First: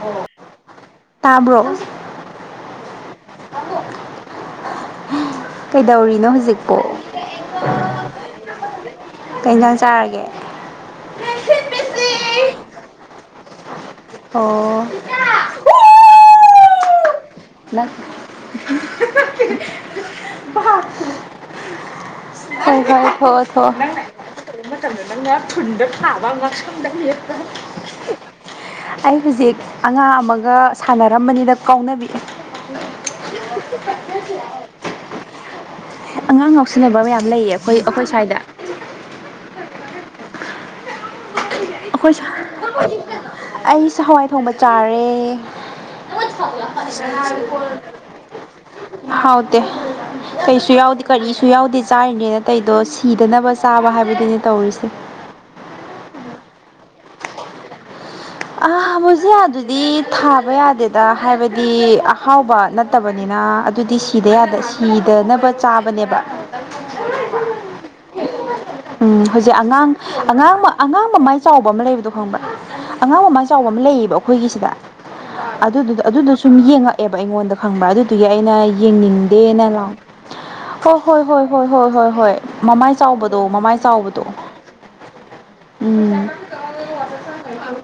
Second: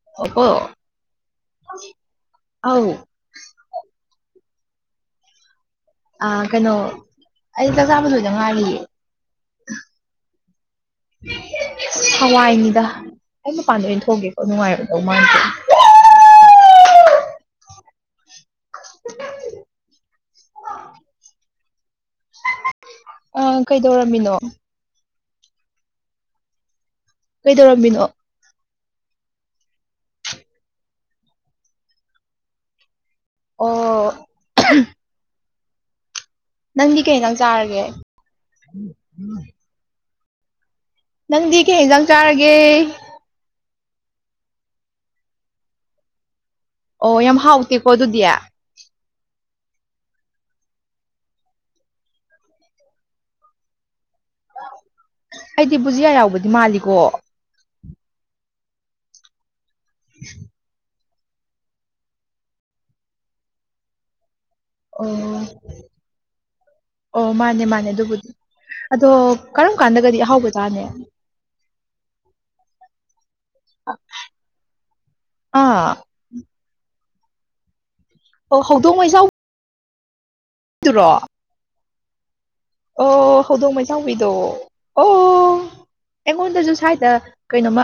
ꯍꯣ ꯑꯣ ꯇꯥꯕ꯭ꯔꯣ ꯑꯧ [unintelligible] ꯀꯩꯗꯧꯔꯤꯅꯣ ꯀꯩꯅꯣ ꯍꯣꯖꯤꯛꯄꯨ ꯑꯩ ꯆꯥꯛ ꯆꯥꯕ ꯂꯣꯏꯗ ꯉꯥꯏꯔꯤꯌꯦ ꯀꯩ ꯏꯟꯖꯥꯡ ꯆꯥꯔꯒꯦ ꯍꯋꯥꯏꯅꯤꯗ ꯑꯩ ꯃꯄꯥꯟꯗ ꯑꯣꯏꯅ ꯊꯣꯛꯎꯒꯦꯀꯣ ꯑꯣ ꯅꯨꯡꯉꯥꯏꯔꯣꯏꯗꯧ ꯃꯥꯟꯗ꯭ꯔꯦ ꯅꯠ [unintelligible] ꯍꯣꯏ ꯍꯣꯏ ꯑ ꯊꯣꯑꯣ ꯊꯣꯑꯣ ꯀꯩꯗꯧꯔꯝꯃꯤꯅꯣ [unintelligible] [unintelligible] ꯀꯟꯗ ꯅꯪꯅ ꯊꯨꯟꯗ ꯊꯥꯕ ꯉꯛꯁꯝꯗ ꯃꯦꯠꯄ ꯀꯩꯗꯧꯔꯝꯃꯤꯅꯣ ꯑꯩ ꯍꯨꯖꯤꯛ ꯑꯉꯥꯡ ꯑꯃꯒ ꯁꯥꯟꯅꯔꯝꯕꯅꯤꯗ ꯀꯥꯎꯅꯕꯤ ꯑꯣ [unintelligible] ꯑꯉꯥꯡ ꯅꯪꯗꯤ ꯉꯥꯎꯁꯤꯟꯅꯕ ꯀꯩ ꯃꯌꯥꯝ ꯏꯟꯖꯥꯡ ꯂꯩꯌꯦ ꯑꯩꯈꯣꯏ ꯆꯥꯔꯒꯦ ꯑꯩꯈꯣꯏ ꯁ꯭ꯋꯥꯏꯗ ꯅꯪꯗꯤ ꯀꯩ ꯍ‌ꯦꯟꯖꯥꯡ ꯑꯩꯈꯣꯏ ꯆꯥꯔꯒꯦ ꯑꯩꯁꯨ ꯍꯋꯥꯏ ꯊꯣꯡꯕ ꯆꯥꯔꯦ [unintelligible] ꯑꯣ ꯌꯥꯝ ꯍꯥꯎꯇꯦꯀꯣ ꯑꯗꯨꯗꯤ ꯍꯥꯎꯇꯦ ꯀꯩꯁꯨ ꯌꯥꯎꯗꯦ ꯀꯔꯤꯁꯨ ꯌꯥꯎꯗꯦ ꯆꯥꯔꯤꯅꯦꯅ ꯇꯩꯏꯗꯣ ꯁꯤꯗꯅꯕ ꯆꯥꯕ ꯍꯥꯏꯕꯗꯨꯅꯦ ꯇꯧꯔꯤꯁꯤ ꯑꯩꯗꯤ ꯕꯨꯖꯤꯌꯥ ꯌꯥꯎꯕꯗꯤ ꯃꯥꯜꯂꯤꯀꯣ ꯑꯥ ꯕꯨꯖꯤꯌꯥꯗꯨꯗꯤ ꯊꯥꯕ ꯌꯥꯗꯦꯠ ꯗ ꯍꯥꯏꯕꯗꯤ ꯑꯍꯥꯎꯕ ꯅꯠꯇꯕꯅꯤꯅ ꯑꯗꯨꯗꯤ ꯁꯤꯗ ꯌꯥꯗ ꯁꯤ ꯑꯣ ꯀꯤꯗꯅꯕ ꯆꯥꯕꯅꯦꯕ ꯑꯣ ꯃꯥꯅꯦ ꯃꯥꯅꯦ ꯑꯗꯨꯕꯨꯗꯤ ꯑꯗꯣ ꯎꯝ ꯍꯧꯖꯤꯛ ꯀꯔꯝ ꯑꯉꯥꯡ ꯀꯥꯟꯗꯒꯗꯤ ꯑꯍꯥꯎꯕ ꯑꯉꯥꯡ ꯃ ꯆꯥꯅꯤ ꯑꯉꯥꯡ ꯃꯃꯥꯏ ꯆꯥꯎꯕ ꯑꯃ ꯂꯩꯕꯗꯣ ꯈꯪꯕ꯭ꯔꯥ ꯑꯉꯥꯡ ꯃꯃꯥꯏ ꯆꯥꯎꯕ ꯑꯃ ꯂꯩꯌꯦꯕ ꯑꯈꯣꯏꯒꯤꯁꯤꯗ ꯑꯥ ꯑꯗꯨꯗꯨꯗ ꯑꯗꯨꯅ ꯁꯨꯝ ꯌꯦꯡꯉꯛꯑꯦꯕ ꯑꯩꯉꯣꯟꯗ ꯈꯪꯕ꯭ꯔꯥ ꯑꯗꯨꯗꯨꯒꯤ ꯑꯩꯅ ꯑꯣ ꯍꯧꯗꯣꯡ ꯃꯩ ꯌꯦꯡꯅꯤꯡꯗꯦꯅ ꯂꯥꯎꯠ ꯍꯣ ꯆꯥꯎꯕꯗꯨꯔꯣ ꯍꯣꯏ ꯍꯣꯏ ꯍꯣꯏ ꯍꯣꯏ ꯍꯣꯏ ꯍꯣꯏ ꯃꯃꯥꯏ ꯑꯣ ꯆꯥꯎꯕꯗꯣ ꯍꯧꯗꯣꯡ ꯃꯃꯥꯏ ꯆꯥꯎꯕꯗꯣ ꯃꯩꯆꯥꯎꯕꯤꯗꯣ ꯑꯣ ꯎꯝ ꯑꯩꯉꯣꯟꯗꯁꯨ ꯁꯥꯏꯗ ꯀꯩꯅ‌ꯣꯝꯃ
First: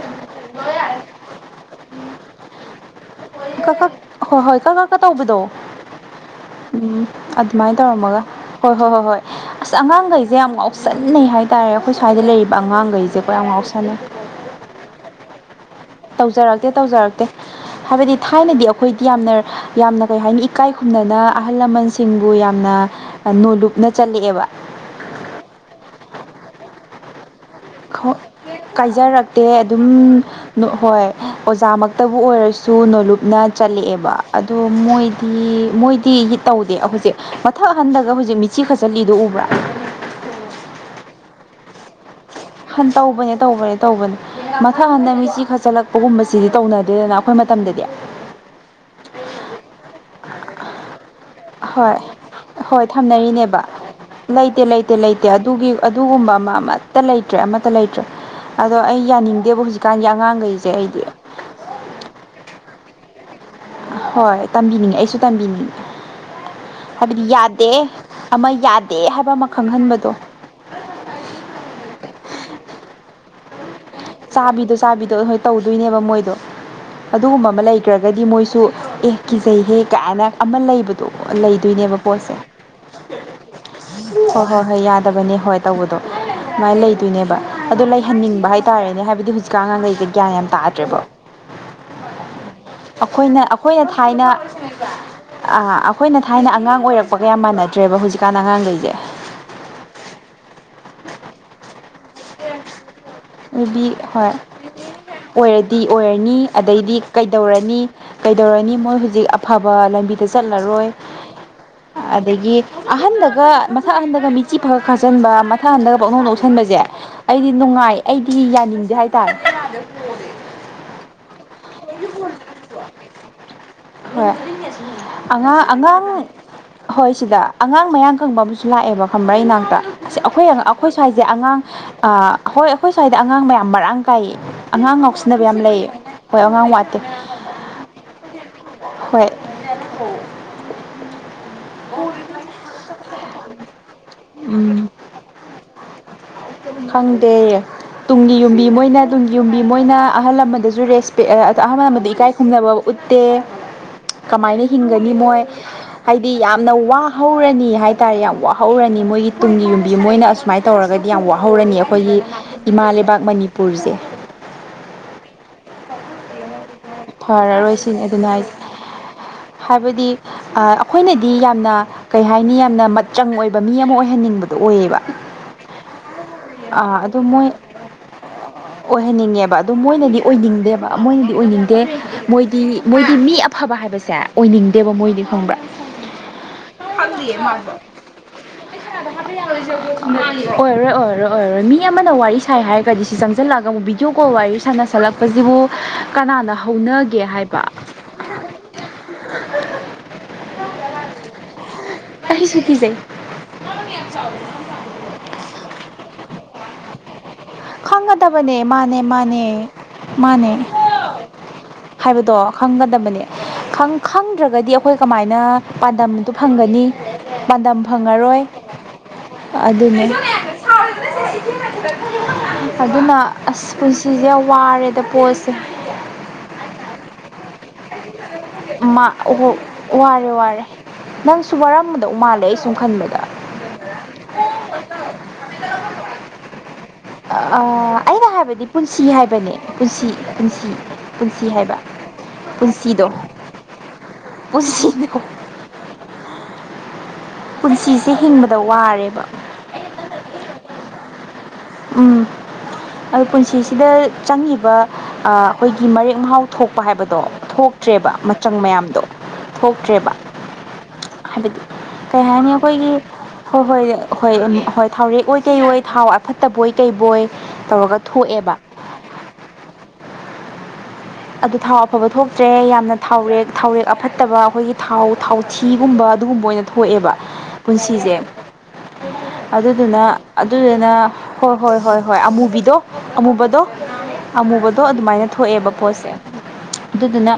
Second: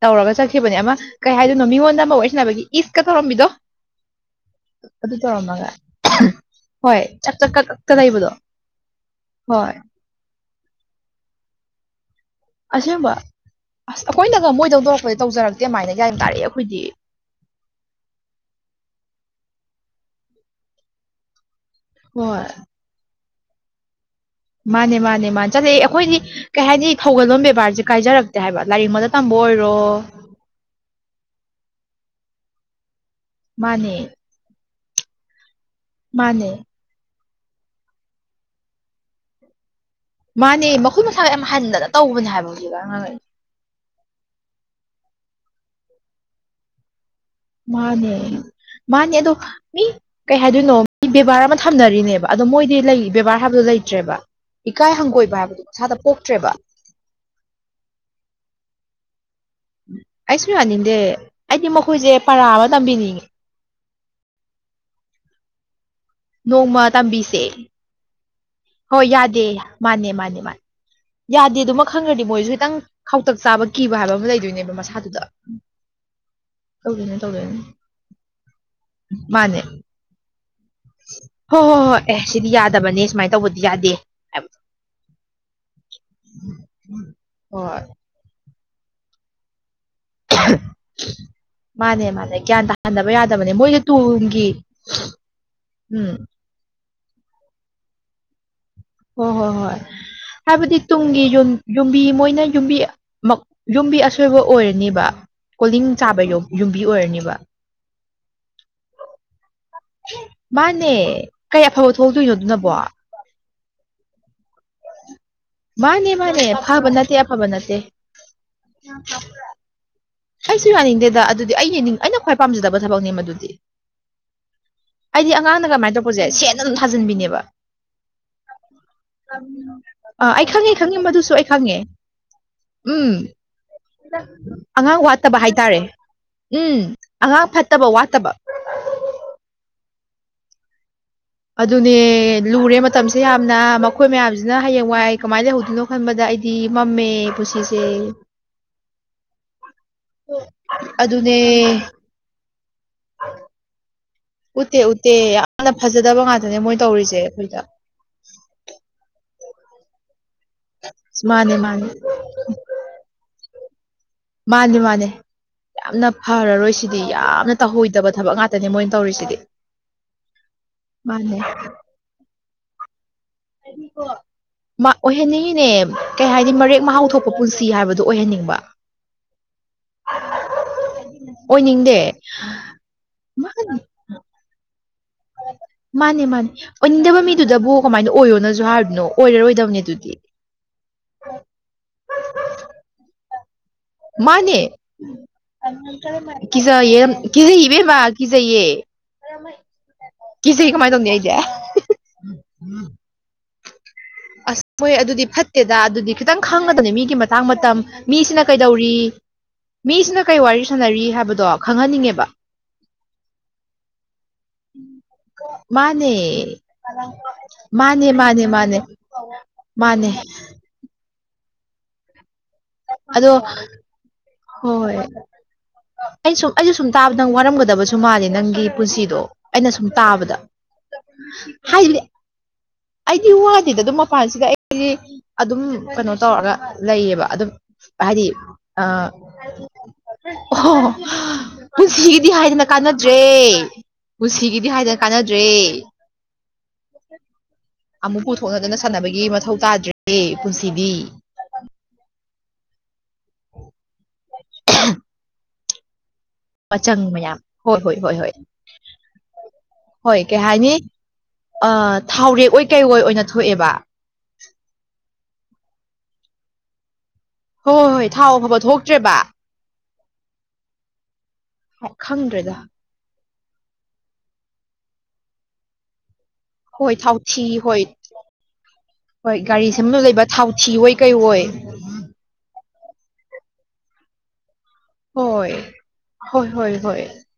ꯇꯧꯔꯒ ꯆꯠꯈꯤꯕꯅꯦ ꯑꯃ ꯀꯩ ꯍꯥꯏꯗꯣꯏꯅꯣ ꯃꯤꯉꯣꯟꯗ ꯑꯃ ꯋꯥꯔꯤ ꯁꯥꯟꯅꯕꯒꯤ ꯏꯁꯀ ꯇꯧꯔꯝꯕꯤꯗꯣ ꯀꯛ ꯀꯛ ꯍꯣꯏ ꯍꯣꯏ ꯀꯛ ꯀꯛꯀ ꯑꯗꯨ ꯇꯧꯕꯗꯣ ꯇꯧꯔꯝꯃꯒ ꯍꯣꯏ ꯎꯝ ꯆꯛ ꯆꯛ ꯀꯛ ꯑꯗꯨꯃꯥꯏꯅ ꯇꯧꯔꯝꯃꯒ ꯀꯂꯩꯕꯗꯣ ꯍꯣꯏ ꯍꯣꯏ ꯍꯣꯏ ꯍꯣꯏ ꯑꯁ ꯑꯉꯥꯡꯒꯩꯖꯦ ꯌꯥꯝ ꯉꯥꯎꯁꯟꯅꯩ ꯍꯥꯏꯇꯥꯔꯦ ꯑꯈꯣꯏ ꯁ꯭ꯋꯥꯏꯗ ꯂꯩꯔꯤꯞ ꯑꯁꯦꯡꯕ ꯑꯁ ꯑꯈꯣꯏꯅꯒ ꯃꯣꯏ ꯗꯧ ꯇꯧꯔꯛꯄꯗ ꯇꯧꯖꯔꯛꯇꯦ ꯃꯥꯏꯅ ꯇꯧꯖꯔꯛꯇꯦ ꯇꯧꯖꯔꯛꯇꯦ ꯍꯥꯏꯕꯗꯤ ꯊꯥꯏꯅꯗꯤ ꯑꯈꯣꯏꯗꯤ ꯌꯥꯝꯅꯔ ꯌꯥꯝꯅ ꯀꯩ ꯍꯥꯏꯅꯤ ꯏꯀꯥꯏ ꯈꯨꯝꯅꯅ ꯑꯍꯜ ꯂꯃꯟꯁꯤꯡꯕꯨ ꯍꯣꯏ ꯌꯥꯝꯅ ꯅꯣꯂꯨꯨꯞꯅ ꯆꯠꯂꯛꯑꯦꯕ ꯃꯥꯅꯦ ꯃꯥꯅꯦ ꯃꯥꯅꯦ ꯆꯠꯂꯑꯦ ꯑꯈꯣꯏꯗꯤ ꯀꯩ ꯍꯥꯏꯅꯤ ꯊꯧꯒꯜꯂꯣꯟ ꯕꯦꯕꯥꯔ ꯈꯣ ꯀꯥꯏꯖꯔꯛꯇꯦ ꯑꯗꯨꯝ ꯅꯣ ꯍꯣꯏ ꯑꯣꯖꯥꯃꯛꯇꯕꯨ ꯑꯣꯏꯔꯁꯨ ꯅꯣꯂꯨꯞꯅ ꯃꯥꯅꯦ ꯆꯠꯂꯦꯛꯑꯦꯕ ꯑꯗꯣ ꯃꯣꯏꯗꯤ ꯃꯣꯏꯗꯤ ꯃꯥꯅꯦ ꯇꯧꯗꯦ ꯑꯍꯨꯖꯤꯛ ꯃꯊꯛ ꯑꯍꯟꯗꯒ ꯍꯨꯖꯤꯛ ꯃꯤꯠꯆꯤ ꯈꯠꯆꯜꯂꯤꯗꯨ ꯎꯕ꯭ꯔꯥ ꯃꯥꯅꯦ ꯃꯈꯨꯠ ꯃꯁꯥꯒ ꯌꯥꯝ ꯍꯟꯗꯅ ꯇꯧꯕꯅꯦ ꯍꯥꯏꯕ ꯍꯧꯖꯤꯛꯀꯥꯟ ꯍꯟ ꯑꯉꯥꯡꯈꯩ ꯇꯧꯕꯅꯦ ꯇꯧꯕꯅꯦ ꯇꯧꯕꯅꯦ ꯃꯊꯛ ꯍꯟꯗ ꯃꯤꯆꯤ ꯈꯠꯆꯜꯂꯛꯄꯒꯨꯝꯕꯁꯤꯗꯤ ꯇꯧꯅꯗꯦꯗꯅ ꯑꯩꯈꯣꯏ ꯃꯇꯝꯗꯗꯤ ꯃꯥꯅꯦ ꯃꯥꯅꯦ ꯑꯗꯣ ꯃꯤ ꯀꯩ ꯍꯥꯏꯗꯣꯏꯅꯣ ꯏ ꯕꯦꯕꯥꯔ ꯑꯃ ꯍꯣꯏ ꯊꯝꯅꯔꯤꯅꯦꯕ ꯑꯗꯣ ꯃꯣꯏꯗꯤ ꯍꯣꯏ ꯂꯩ ꯕꯦꯕꯥꯔ ꯊꯝꯅꯔꯤꯅꯦꯕ ꯍꯥꯏꯕꯗꯣ ꯂꯩꯇ꯭ꯔꯦꯕ ꯂꯩꯇꯦ ꯏꯀꯥꯏ ꯂꯩꯇꯦ ꯂꯩꯇꯦ ꯍꯪꯒꯣꯏꯕ ꯍꯥꯏꯕꯗꯣ ꯑꯗꯨꯒꯤ ꯑꯗꯨꯒꯨꯝꯕ ꯑꯃ ꯑꯃꯠꯇ ꯂꯩꯇ꯭ꯔꯦ ꯑꯃꯠꯇ ꯂꯩꯇ꯭ꯔꯦ ꯑꯗꯣ ꯑꯩ ꯌꯥꯅꯤꯡ ꯗꯦꯕ ꯍꯨꯖꯤꯛꯀꯥꯟꯒꯤ ꯑꯩ ꯁꯨꯝ ꯑꯉꯥꯡꯒꯩꯖꯦ ꯑꯩꯗꯤ ꯌꯥꯅꯤꯡꯗꯦ ꯑꯩꯗꯤ ꯃꯈꯣꯏꯖꯦ ꯄꯔꯥ ꯑꯃ ꯇꯝꯕꯤꯅꯤꯡꯉꯤ ꯍꯣꯏ ꯇꯝꯕꯤꯅꯤꯡꯉꯦ ꯑꯩꯁꯨ ꯇꯝꯕꯤꯅꯤꯡꯉꯦ ꯅꯣꯡꯃ ꯍꯥꯏꯕꯗꯤ ꯇꯝꯕꯤꯁꯦ ꯌꯥꯗꯦ ꯑꯃ ꯌꯥꯗꯦ ꯍꯣꯏ ꯍꯥꯏꯕ ꯑꯃ ꯌꯥꯗꯦ ꯈꯪꯍꯟꯕꯗꯣ ꯃꯥꯅꯦ ꯃꯥꯅꯦ ꯃꯥꯅꯦ ꯌꯥꯗꯦ ꯗꯨꯃ ꯈꯪꯒ꯭ꯔꯗꯤ ꯃꯣꯏꯖꯨ ꯈꯤꯇꯪ ꯈꯥꯎꯇꯛ ꯆꯥꯕ ꯀꯤꯕ ꯍꯥꯏꯕ ꯑꯃ ꯂꯩꯗꯣꯏꯅꯦꯕ ꯆꯥꯕꯤꯗꯣ ꯆꯥꯕꯤꯗꯣ ꯃꯁꯥꯗꯨꯗ ꯍꯣꯏ ꯇꯧꯗꯣꯏꯅꯦꯕ ꯃꯣꯏꯗꯣ ꯇꯧꯗꯣꯏꯅꯦ ꯑꯗꯨꯒꯨꯝꯕ ꯇꯧꯗꯣꯏꯅꯦ ꯑꯃ ꯂꯩꯈ꯭ꯔꯒꯗꯤ ꯃꯣꯏꯁꯨ ꯑꯦ ꯃꯥꯅꯦ ꯀꯤꯖꯩꯍꯦ ꯀꯥꯏꯅ ꯑꯃ ꯂꯩꯕꯗꯣ ꯍꯣꯏ ꯍꯣꯏ ꯂꯩꯗꯣꯏꯅꯦꯕ ꯍꯣꯏ ꯑꯦ ꯄꯣꯠꯁꯦ ꯁꯤꯗꯤ ꯌꯥꯗꯕꯅꯦ ꯁꯨꯃꯥꯏꯅ ꯇꯧꯕꯗꯤ ꯌꯥꯗꯦ ꯍꯣꯏ ꯍꯥꯏꯕꯗꯣ ꯍꯣꯏ ꯍꯣꯏ ꯌꯥꯗꯕꯅꯦ ꯍꯣꯏ ꯇꯧꯕꯗꯣ ꯑꯗꯨꯃꯥꯏꯅ ꯂꯩꯗꯣꯏꯅꯦꯕ ꯍꯣꯏ ꯑꯗꯣ ꯂꯩꯍꯟꯅꯤꯡꯕ ꯍꯥꯏꯇꯥꯔꯦꯅꯦ ꯍꯥꯏꯕꯗꯤ ꯍꯧꯖꯤꯛꯀꯥꯟ ꯑꯉꯥꯡ ꯒꯩꯖꯦ ꯀꯤꯌꯥꯟ ꯌꯥꯝ ꯇꯥꯗ꯭ꯔꯦꯕꯥ ꯃꯥꯅꯦ ꯃꯥꯅꯦ ꯒ꯭ꯌꯥꯟ ꯇꯥꯍꯟꯗꯕ ꯌꯥꯗꯕꯅꯦ ꯃꯣꯏꯖꯦ ꯇꯨꯡꯒꯤ ꯑ ꯎꯝ ꯑꯈꯣꯏꯅ ꯊꯥꯏꯅ ꯑꯉꯥꯡ ꯑꯣꯏꯔꯛꯄꯒ ꯌꯥꯝ ꯃꯥꯟꯅꯗ꯭ꯔꯦꯕ ꯍꯨꯖꯤꯛꯀꯥꯟ ꯑꯉꯥꯡꯒꯩꯖꯦ ꯍꯣꯏ ꯍꯣꯏ ꯍꯣꯏ ꯍꯥꯏꯕꯗꯤ ꯇꯨꯡꯒꯤ ꯌꯨꯝ ꯌꯨꯝꯕꯤ ꯃꯣꯏꯅ ꯌꯨꯝꯕꯤ ꯅꯨꯕꯤ ꯌꯨꯝꯕꯤ ꯍꯣꯏ ꯑꯁꯣꯏꯕ ꯑꯣꯏꯔꯅꯤꯕ ꯀꯣꯂꯤꯡ ꯆꯥꯕ ꯌꯨꯝꯕꯤ ꯑꯣꯏꯔꯅꯦꯕ ꯔꯅꯤ ꯀꯩꯗꯧꯔꯅꯤ ꯃꯣꯏ ꯍꯨꯖꯤꯛ ꯑꯐꯕ ꯂꯝꯕꯤꯗ ꯆꯠꯂꯔꯣꯏ ꯃꯥꯅꯦ ꯀꯩ ꯑꯐꯕ ꯊꯣꯛꯂꯛꯇꯣꯏꯅꯣ ꯑꯗꯒꯤ ꯑꯗꯨꯅꯕꯣ ꯑꯍꯟꯕꯒ ꯃꯊꯛ ꯑꯍꯟꯗꯒ ꯃꯤꯆꯤ ꯐꯔꯛ ꯈꯥꯠꯆꯟꯕ ꯃꯊꯛ ꯍꯟꯗꯒ ꯃꯥꯅꯦ ꯄꯅꯧꯛ ꯃꯥꯅꯦ ꯅꯣꯛꯁꯟ ꯕꯖꯦ ꯐꯕ ꯅꯠꯇꯦ ꯑꯐꯕ ꯑꯩꯗꯤ ꯅꯠꯇꯦ ꯅꯨꯡꯉꯥꯏ ꯑꯩꯗꯤ ꯌꯥꯅꯤꯡꯗꯦ ꯍꯥꯏꯇꯥꯔꯦ ꯑꯩꯁꯨ ꯌꯥꯅꯤꯡꯗꯦꯗ ꯑꯗꯨꯗꯤ ꯑꯩꯅꯅꯤꯡ ꯑꯩꯅ ꯈ꯭ꯋꯥꯏ ꯄꯥꯝꯖꯗꯕ ꯊꯕꯛꯅꯦ ꯃꯗꯨꯗꯤ ꯍꯣꯏ ꯑꯩꯗꯤ ꯑꯉꯥꯡ ꯑꯉꯥꯡꯅ ꯀꯃꯥꯏꯅ ꯑꯉꯥꯡ ꯇꯧꯕꯁꯦ ꯁꯦꯠꯅ ꯑꯗꯨꯝ ꯍꯣꯏ ꯊꯥꯖꯤꯟꯕꯤꯅꯦꯕ ꯁꯤꯗ ꯑꯉꯥꯡ ꯃꯌꯥꯟ ꯀꯪꯕ ꯑꯃ ꯁꯨ ꯂꯥꯛꯑꯦꯕ ꯈꯝꯕ꯭ꯔꯥ ꯏꯅꯥꯛꯇ ꯑꯁ ꯑꯥ ꯑꯩ ꯑꯈꯣꯏ ꯑꯉꯡ ꯈꯪꯉꯦ ꯑꯩꯈꯣꯏ ꯈꯪꯉꯦ ꯁ꯭ꯋꯥꯏꯖꯦ ꯃꯗꯨꯁꯨ ꯑꯩ ꯑꯉꯥꯡ ꯈꯪꯉꯦ ꯑ ꯍꯣꯏ ꯑꯩꯈꯣꯏ ꯎꯝ ꯁ꯭ꯋꯥꯏꯗ ꯑꯉꯥꯡ ꯃꯌꯥꯝ ꯃꯔꯥꯡ ꯀꯥꯏꯌꯦ ꯑꯉꯥꯡ ꯋꯥꯠꯇꯕ ꯉꯥꯎꯁꯤꯟꯅꯕ ꯌꯥꯝ ꯍꯥꯏꯇꯥꯔꯦ ꯂꯩꯌꯦ ꯍꯣꯏ ꯑꯉꯥꯡ ꯎꯝ ꯋꯥꯠꯇꯦ ꯑꯉꯥꯡ ꯐꯠꯇꯕ ꯋꯥꯠꯇꯕ ꯍꯣꯏ ꯑꯗꯨꯅꯦ ꯂꯨꯔꯦ ꯃꯇꯝꯁꯦ ꯌꯥꯝꯅ ꯃꯈꯣꯏ ꯃꯌꯥꯝꯖꯤ ꯑꯗꯨꯅ ꯍꯌꯦꯡ ꯎꯝ ꯋꯥꯏ ꯀꯃꯥꯏ ꯂꯩꯍꯣꯗꯨꯅꯣ ꯈꯟꯕꯗ ꯑꯩꯗꯤ ꯃꯝꯃꯦ ꯈꯪꯗꯦ ꯄꯨꯟꯁꯤꯁꯦ ꯇꯨꯡꯒꯤ ꯌꯨꯝꯕꯤ ꯃꯣꯏꯅ ꯇꯨꯡ ꯌꯨꯝꯕꯤ ꯃꯣꯏꯅ ꯑꯍꯜ ꯂꯃꯟꯗꯁꯨ ꯔꯦꯁꯄꯦꯛ ꯑꯗꯨꯅꯦ ꯑꯍꯜ ꯂꯃꯗ ꯏꯀꯥꯏ ꯈꯨꯝꯅꯕ ꯎꯠꯇꯦ ꯀꯃꯥꯏꯅ ꯎꯠꯇꯦ ꯍꯤꯡꯒꯅꯤ ꯎꯠꯇꯦ ꯃꯣꯏ ꯌꯥꯝꯅ ꯐꯖꯗꯕ ꯍꯥꯏꯗꯤ ꯉꯥꯛꯇꯅꯦ ꯌꯥꯝꯅ ꯃꯣꯏ ꯋꯥ ꯇꯧꯔꯤꯁꯦ ꯑꯩꯈꯣꯏꯗ ꯍꯧꯔꯅꯤ ꯍꯥꯏ ꯍꯥꯏ ꯇꯥꯔꯦ ꯌꯥꯝ ꯋꯥꯍꯧꯔꯅꯤ ꯃꯣꯏꯒꯤ ꯇꯨꯡꯒꯤ ꯌꯨꯝꯕꯤ ꯃꯣꯏꯅ ꯑꯁꯨꯃꯥꯏꯅ ꯇꯧꯔꯒꯗꯤ ꯌꯥꯝ ꯃꯥꯅꯦ ꯋꯥꯍꯧꯔꯅꯤ ꯃꯥꯅꯦ ꯑꯩꯈꯣꯏꯒꯤ ꯏꯃꯥ ꯂꯩꯕꯥꯛ ꯃꯅꯤꯄꯨꯔꯁꯦ ꯃꯥꯅꯦ ꯃꯥꯅꯦ ꯌꯥꯝꯅ ꯐꯔꯔꯣꯏ ꯁꯤꯗꯤ ꯗꯤ ꯌꯥꯝꯅ ꯐꯔꯔꯣꯏ ꯁꯤꯅꯤ ꯇꯧꯍꯣꯏꯗꯕ ꯑꯗꯨꯅ ꯊꯕꯛ ꯍꯥꯏꯁꯦ ꯉꯥꯛꯇꯅꯦ ꯃꯣꯏꯅ ꯇꯧꯔꯤꯁꯤꯗꯤ ꯍꯥꯏꯕꯗꯤ ꯑꯩꯈꯣꯏꯅꯗꯤ ꯃꯥꯅꯦ ꯌꯥꯝꯅ ꯀꯩ ꯍꯥꯏꯅꯤ ꯌꯥꯝꯅ ꯃꯠꯆꯪ ꯑꯣꯏꯕ ꯃꯤ ꯑꯃ ꯑꯣꯏꯍꯟꯅꯤꯡꯕꯗꯣ ꯑꯗꯨ ꯑꯣꯏꯌꯦꯕ ꯃꯤꯅꯦ ꯀꯩ ꯍꯥꯏꯅꯤ ꯃꯔꯦꯛ ꯃꯍꯥꯎ ꯑꯗꯨ ꯊꯣꯛꯄ ꯃꯣꯏ ꯄꯨꯟꯁꯤ ꯍꯥꯏꯕꯗꯨ ꯑꯣꯏꯍꯟꯅꯤꯡꯕ ꯑꯣꯏꯍꯟꯅꯤꯡꯉꯦꯕ ꯑꯗꯣ ꯃꯣꯏꯅꯗꯤ ꯑꯣꯏꯅꯤꯡꯗꯦꯕ ꯃꯣꯏꯅꯗꯤ ꯑꯣꯏꯅꯤꯡꯗꯦ ꯃꯣꯏꯗꯤ ꯃꯣꯏꯗꯤ ꯃꯤ ꯑꯐꯕ ꯃꯥꯅꯤ ꯍꯥꯏꯕꯁꯦ ꯑꯣꯏꯅꯤꯡꯗꯦꯕ ꯃꯣꯏꯗꯤ ꯈꯪꯕ꯭ꯔꯥ ꯃꯥꯅꯦ ꯃꯥꯅꯦ ꯑꯣꯏꯅꯤꯡꯗꯕ ꯈꯪꯗꯦ ꯃꯥꯁꯨ ꯃꯤꯗꯨꯗꯕꯨ ꯀꯃꯥꯏꯅ ꯑꯣꯏꯌꯣꯅꯁꯨ ꯍꯥꯏꯔꯤꯅꯣ ꯑꯣꯏꯔꯔꯣꯏꯗꯕꯅꯦ ꯑꯗꯨꯗꯤ ꯑꯣꯏꯔꯣꯏ ꯑꯣꯏꯔꯣꯏ ꯑꯣꯏꯔꯣꯏ ꯃꯤ ꯑꯃꯅ ꯋꯥꯔꯤ ꯁꯥꯏ ꯍꯥꯏꯔꯒꯗꯤ ꯁꯤ ꯆꯪꯁꯤꯜꯂꯛꯑꯒ ꯑꯃꯨꯛꯕꯤ ꯗꯤꯑꯨ ꯀꯣꯜ ꯃꯥꯅꯦ ꯋꯥꯔꯤ ꯁꯥꯟꯅꯁꯜꯂꯛꯄꯁꯤꯕꯨ ꯀꯅꯥꯅ ꯀꯤꯖꯩꯌꯦ ꯍꯧꯅꯒꯦ ꯍꯥꯏꯕ ꯏꯕꯦꯝꯃ ꯀꯤꯖꯩꯌꯦ ꯀꯤꯖꯩꯌꯦ ꯀꯃꯥꯏꯅ ꯇꯧꯅꯤ ꯑꯩꯗꯤ ꯑꯩꯁꯨ ꯀꯤꯖꯩ [unintelligible] ꯑꯁ ꯃꯣꯏ ꯑꯗꯨꯗꯤ ꯐꯠꯇꯦꯗ ꯑꯗꯨꯗꯤ ꯈꯤꯇꯪ ꯈꯪꯉꯗꯅꯤ ꯃꯤꯒꯤ ꯃꯇꯥꯡ ꯃꯇꯝ ꯃꯤꯁꯤꯅ ꯈꯪꯒꯗꯕꯅꯦ ꯃꯥꯅꯦ ꯀꯩꯗꯧꯔꯤ ꯃꯥꯅꯦ ꯃꯤꯁꯤꯅ ꯀꯩ ꯃꯥꯅꯦ ꯋꯥꯔꯤ ꯁꯥꯟꯅꯔꯤ ꯍꯥꯏꯕꯗꯣ ꯈꯪꯍꯟꯅꯤꯡꯉꯦꯕ ꯍꯥꯏꯕꯗꯣ ꯈꯪꯒꯗꯕꯅꯦ ꯈꯪꯗ꯭ꯔꯒꯗꯤ ꯑꯩꯈꯣꯏ ꯀꯃꯥꯏꯅ ꯃꯥꯅꯦ ꯄꯥꯟꯗꯝꯗꯨ ꯐꯪꯒꯅꯤ ꯄꯥꯟꯗꯝ ꯃꯥꯅꯦ ꯐꯪꯉꯔꯣꯏ ꯃꯥꯅꯦ ꯃꯥꯅꯦ ꯑꯗꯨꯅꯤ ꯃꯥꯅꯦ ꯑꯗꯨꯅ ꯑꯗꯣ ꯑꯁ ꯄꯨꯟꯁꯤꯁꯦ ꯌꯥꯝ ꯋꯥꯔꯦꯗ ꯄꯣꯠꯁꯦ ꯑꯩꯅ ꯁꯨꯝ ꯑꯩꯁꯨ ꯁꯨꯝ ꯇꯥꯕꯗ ꯅꯪ ꯋꯥꯔꯝꯒꯗꯕꯁꯨ ꯃꯥꯜꯂꯦ ꯅꯪ ꯃꯥ ꯄꯨꯟꯁꯤꯗꯣ ꯑꯣꯍꯣ ꯑꯩꯅ ꯁꯨꯝ ꯋꯥꯔꯦ ꯇꯥꯕꯗ ꯋꯥꯔꯦ ꯅꯪꯁꯨ ꯍꯥꯏꯕꯗꯤ ꯋꯥꯔꯝꯃꯗꯧ ꯃꯥꯜꯂꯦ ꯑꯩ ꯁꯨꯝ ꯈꯟ ꯑꯩꯗꯤ ꯋꯥꯗꯤꯗ ꯑꯗꯨꯝ ꯃꯄꯥꯟꯁꯤꯒ ꯑꯩꯗꯤ ꯑꯗꯨꯝ ꯀꯩꯅꯣ ꯇꯧꯔꯒ ꯂꯩꯌꯦꯕ ꯑꯗꯨꯝ ꯍꯥꯏꯗꯤ ꯑꯩꯅ ꯍꯥꯏꯕꯗꯤ ꯑ ꯄꯨꯟꯁꯤ ꯍꯥꯏꯕꯅꯦ ꯄꯨꯟꯁꯤ ꯄꯨꯟꯁꯤ ꯑꯣ ꯄꯨꯟꯁꯤ ꯍꯥꯏꯕ ꯄꯨꯟꯁꯤꯒꯤꯗꯤ ꯍꯥꯏꯗꯅ ꯄꯨꯟꯁꯤꯗꯣ ꯀꯥꯟꯅꯗ꯭ꯔꯦ ꯄꯨꯟꯁꯤꯒꯤꯗꯤ ꯍꯥꯏꯗꯅ ꯄꯨꯟꯁꯤꯗꯣ ꯀꯥꯟꯅꯗ꯭ꯔꯦ ꯄꯨꯟꯁꯤꯁꯦ ꯑꯃꯨꯛ ꯍꯤꯡꯕꯗ ꯄꯨꯊꯣꯛꯅꯗꯅ ꯋꯥꯔꯦꯕ ꯁꯥꯟꯅꯕꯒꯤ ꯃꯊꯧ ꯇꯥꯗ꯭ꯔꯦ ꯄꯨꯟꯁꯤꯗꯤ ꯎꯝ ꯑꯗꯨ ꯄꯨꯟꯁꯤꯁꯤꯗ ꯆꯪꯉꯤꯕ ꯑꯩꯈꯣꯏꯒꯤ ꯃꯔꯦꯛ ꯃꯍꯥꯎ ꯊꯣꯛꯄ ꯃꯆꯪ ꯍꯥꯏꯕꯗꯣ ꯃꯌꯥꯝ ꯍꯣꯏ ꯍꯣꯏ ꯊꯣꯛꯇ꯭ꯔꯦꯕ ꯍꯣꯏ ꯍꯣꯏ ꯃꯆꯪ ꯃꯌꯥꯝꯗꯣ ꯊꯣꯛꯇ꯭ꯔꯦꯕ ꯍꯣꯏ ꯀꯩ ꯍꯥꯏꯅꯤ ꯍꯥꯏꯕꯗꯤ ꯑ ꯀꯩ ꯍꯥꯏꯅꯤ ꯊꯥꯎꯔꯦꯛ ꯑꯣꯏ ꯀꯩ ꯑꯩꯈꯣꯏꯒꯤ ꯑꯣꯏ ꯑꯣꯏꯅ ꯍꯣꯏ ꯊꯣꯛꯑꯦꯕ ꯍꯣꯏ ꯍꯣꯏ ꯍꯣꯏ ꯊꯥꯎꯔꯦꯛ ꯑꯣꯏꯣꯏ ꯀꯩ ꯑꯣꯏ ꯊꯥꯎ ꯑꯐꯠꯇꯕꯣꯏ ꯀꯩꯕꯣꯏ ꯇꯧꯔꯒ ꯊꯣꯛꯑꯦꯕ ꯇ꯭ꯔꯦꯕꯥ ꯑꯗꯨ ꯊꯥꯎ ꯑꯐꯕ ꯊꯣꯛꯇ꯭ꯔꯦ ꯌꯥꯝꯅ ꯊꯥꯎꯔꯦꯛ ꯊꯥꯎꯔꯦꯛ ꯑꯐꯠꯇꯕ ꯑꯩꯈꯣꯏꯒꯤ ꯊꯥꯎ ꯊꯥꯎꯊꯤꯒꯨꯝꯕ ꯑꯗꯨꯒꯨꯝꯕ ꯑꯣꯏꯅ ꯍꯣꯏ ꯊꯣꯛꯑꯦꯕ ꯊꯥꯎꯊꯤ ꯍꯣꯏ ꯄꯨꯟꯁꯤꯁꯦ ꯍꯣꯏ ꯒꯥꯔꯤ ꯁꯦꯝꯐꯝꯗ ꯑꯗꯨꯗꯨꯅ ꯂꯩꯕ ꯊꯥꯎꯊꯤ ꯑꯗꯨꯗꯨꯅ ꯑꯣꯏ ꯀꯩ ꯑꯣꯏ ꯍꯣꯏ ꯍꯣꯏ ꯍꯣꯏ ꯍꯣꯏ ꯑꯃꯨꯕꯤꯗꯣ ꯑꯃꯨꯕꯗꯣ ꯑꯃꯨꯕꯗꯣ ꯑꯗꯨꯃꯥꯏꯅ ꯍꯣꯏ ꯊꯣꯛꯑꯦꯕ ꯄꯣꯠꯁꯦ ꯍꯣꯏ ꯍꯣꯏ ꯍꯣꯏ ꯅ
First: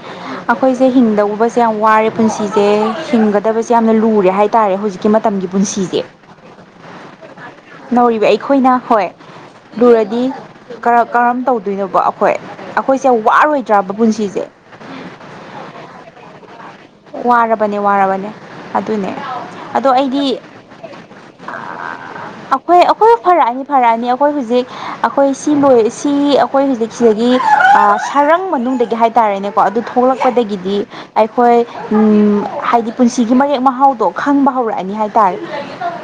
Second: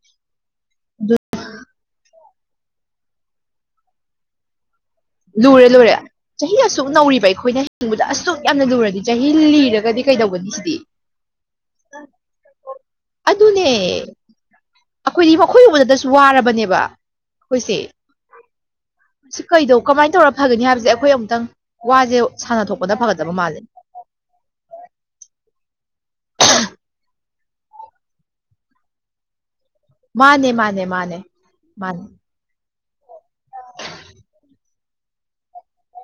ꯑꯩꯈꯣꯏꯁꯦ ꯍꯤꯡꯗꯧꯕꯁꯦ ꯌꯥꯝ ꯋꯥꯔꯦ ꯄꯨꯟꯁꯤꯁꯦ ꯍꯤꯡꯒꯗꯕꯁꯦ ꯌꯥꯝꯅ ꯂꯨꯔꯦ ꯍꯥꯏꯇꯥꯔꯦ ꯍꯧꯖꯤꯛꯀꯤ ꯀꯤ ꯃꯇꯝꯒꯤ ꯂꯨꯔꯦ ꯂꯨꯔꯦ ꯄꯨꯟꯁꯤꯁꯦ ꯆꯍꯤ ꯑꯁꯨꯛ ꯅꯧꯔꯤꯕ ꯑꯩꯈꯣꯏꯅ ꯍꯤꯡꯕꯗ ꯅꯧꯔꯤꯕ ꯑꯁꯨꯛ ꯌꯥꯝꯅ ꯑꯩꯈꯣꯏꯅ ꯂꯨꯔꯗꯤ ꯆꯍꯤ ꯂꯤꯔꯒꯗꯤ ꯀꯩꯗꯧꯒꯅꯤ ꯁꯤꯗꯤ ꯀꯔꯝ ꯀꯔꯝ ꯇꯧꯗꯣꯏꯅꯣꯕ ꯑꯩꯈꯣꯏ ꯑꯩꯈꯣꯏꯁꯦ ꯑꯗꯨꯅꯦ ꯋꯥꯔꯣꯏꯗ꯭ꯔꯕ ꯄꯨꯟꯁꯤꯁꯦ ꯑꯩꯈꯣꯏꯗꯤ ꯃꯈꯣꯏ ꯎꯕꯗꯗꯁꯨ ꯋꯥꯔꯕꯅꯦꯕ ꯋꯥꯔꯕꯅꯦ ꯋꯥꯔꯕꯅꯦ ꯑꯗꯨꯅꯦ ꯁꯤ ꯀꯩꯗꯣ ꯑꯗꯣ ꯀꯃꯥꯏ ꯑꯩꯗꯤ ꯇꯧꯔꯒ ꯐꯒꯅꯤ ꯍꯥꯏꯕꯁꯦ ꯑꯈꯣꯏ ꯑꯃꯨꯛꯇꯪ ꯋꯥꯖꯦ ꯁꯥꯟꯅꯊꯣꯛꯄꯗ ꯐꯒꯗꯕ ꯃꯥꯜꯂꯦ꯫ ꯀꯩꯍꯥꯏꯅꯤ ꯑꯈꯣꯏ ꯍꯨꯖꯤꯛ ꯑꯈꯣꯏ ꯁꯤ ꯂꯣꯏ ꯁꯤ ꯑꯈꯣꯏ ꯍꯧꯛ ꯁꯤꯗꯒꯤ ꯁꯔꯛ ꯏꯃꯨꯡ ꯃꯅꯨꯡꯗꯒꯤ ꯍꯥꯏꯇꯥꯔꯦꯅꯦꯀꯣ ꯑꯗꯨ ꯃꯥꯅꯦ ꯊꯣꯛꯂꯛꯄꯗꯒꯤꯗꯤ ꯃꯥꯅꯦ ꯃꯥꯅꯦ ꯑꯩꯈꯣꯏ ꯃꯥꯅꯦ ꯎꯝ ꯍꯥꯏꯗꯤ ꯄꯨꯟꯁꯤꯒꯤ ꯃꯔꯦꯛ ꯃꯍꯥꯎꯗꯣ ꯈꯪꯕ ꯍꯧꯔꯛꯑꯅꯤ ꯍꯥꯏꯇꯥꯔꯦ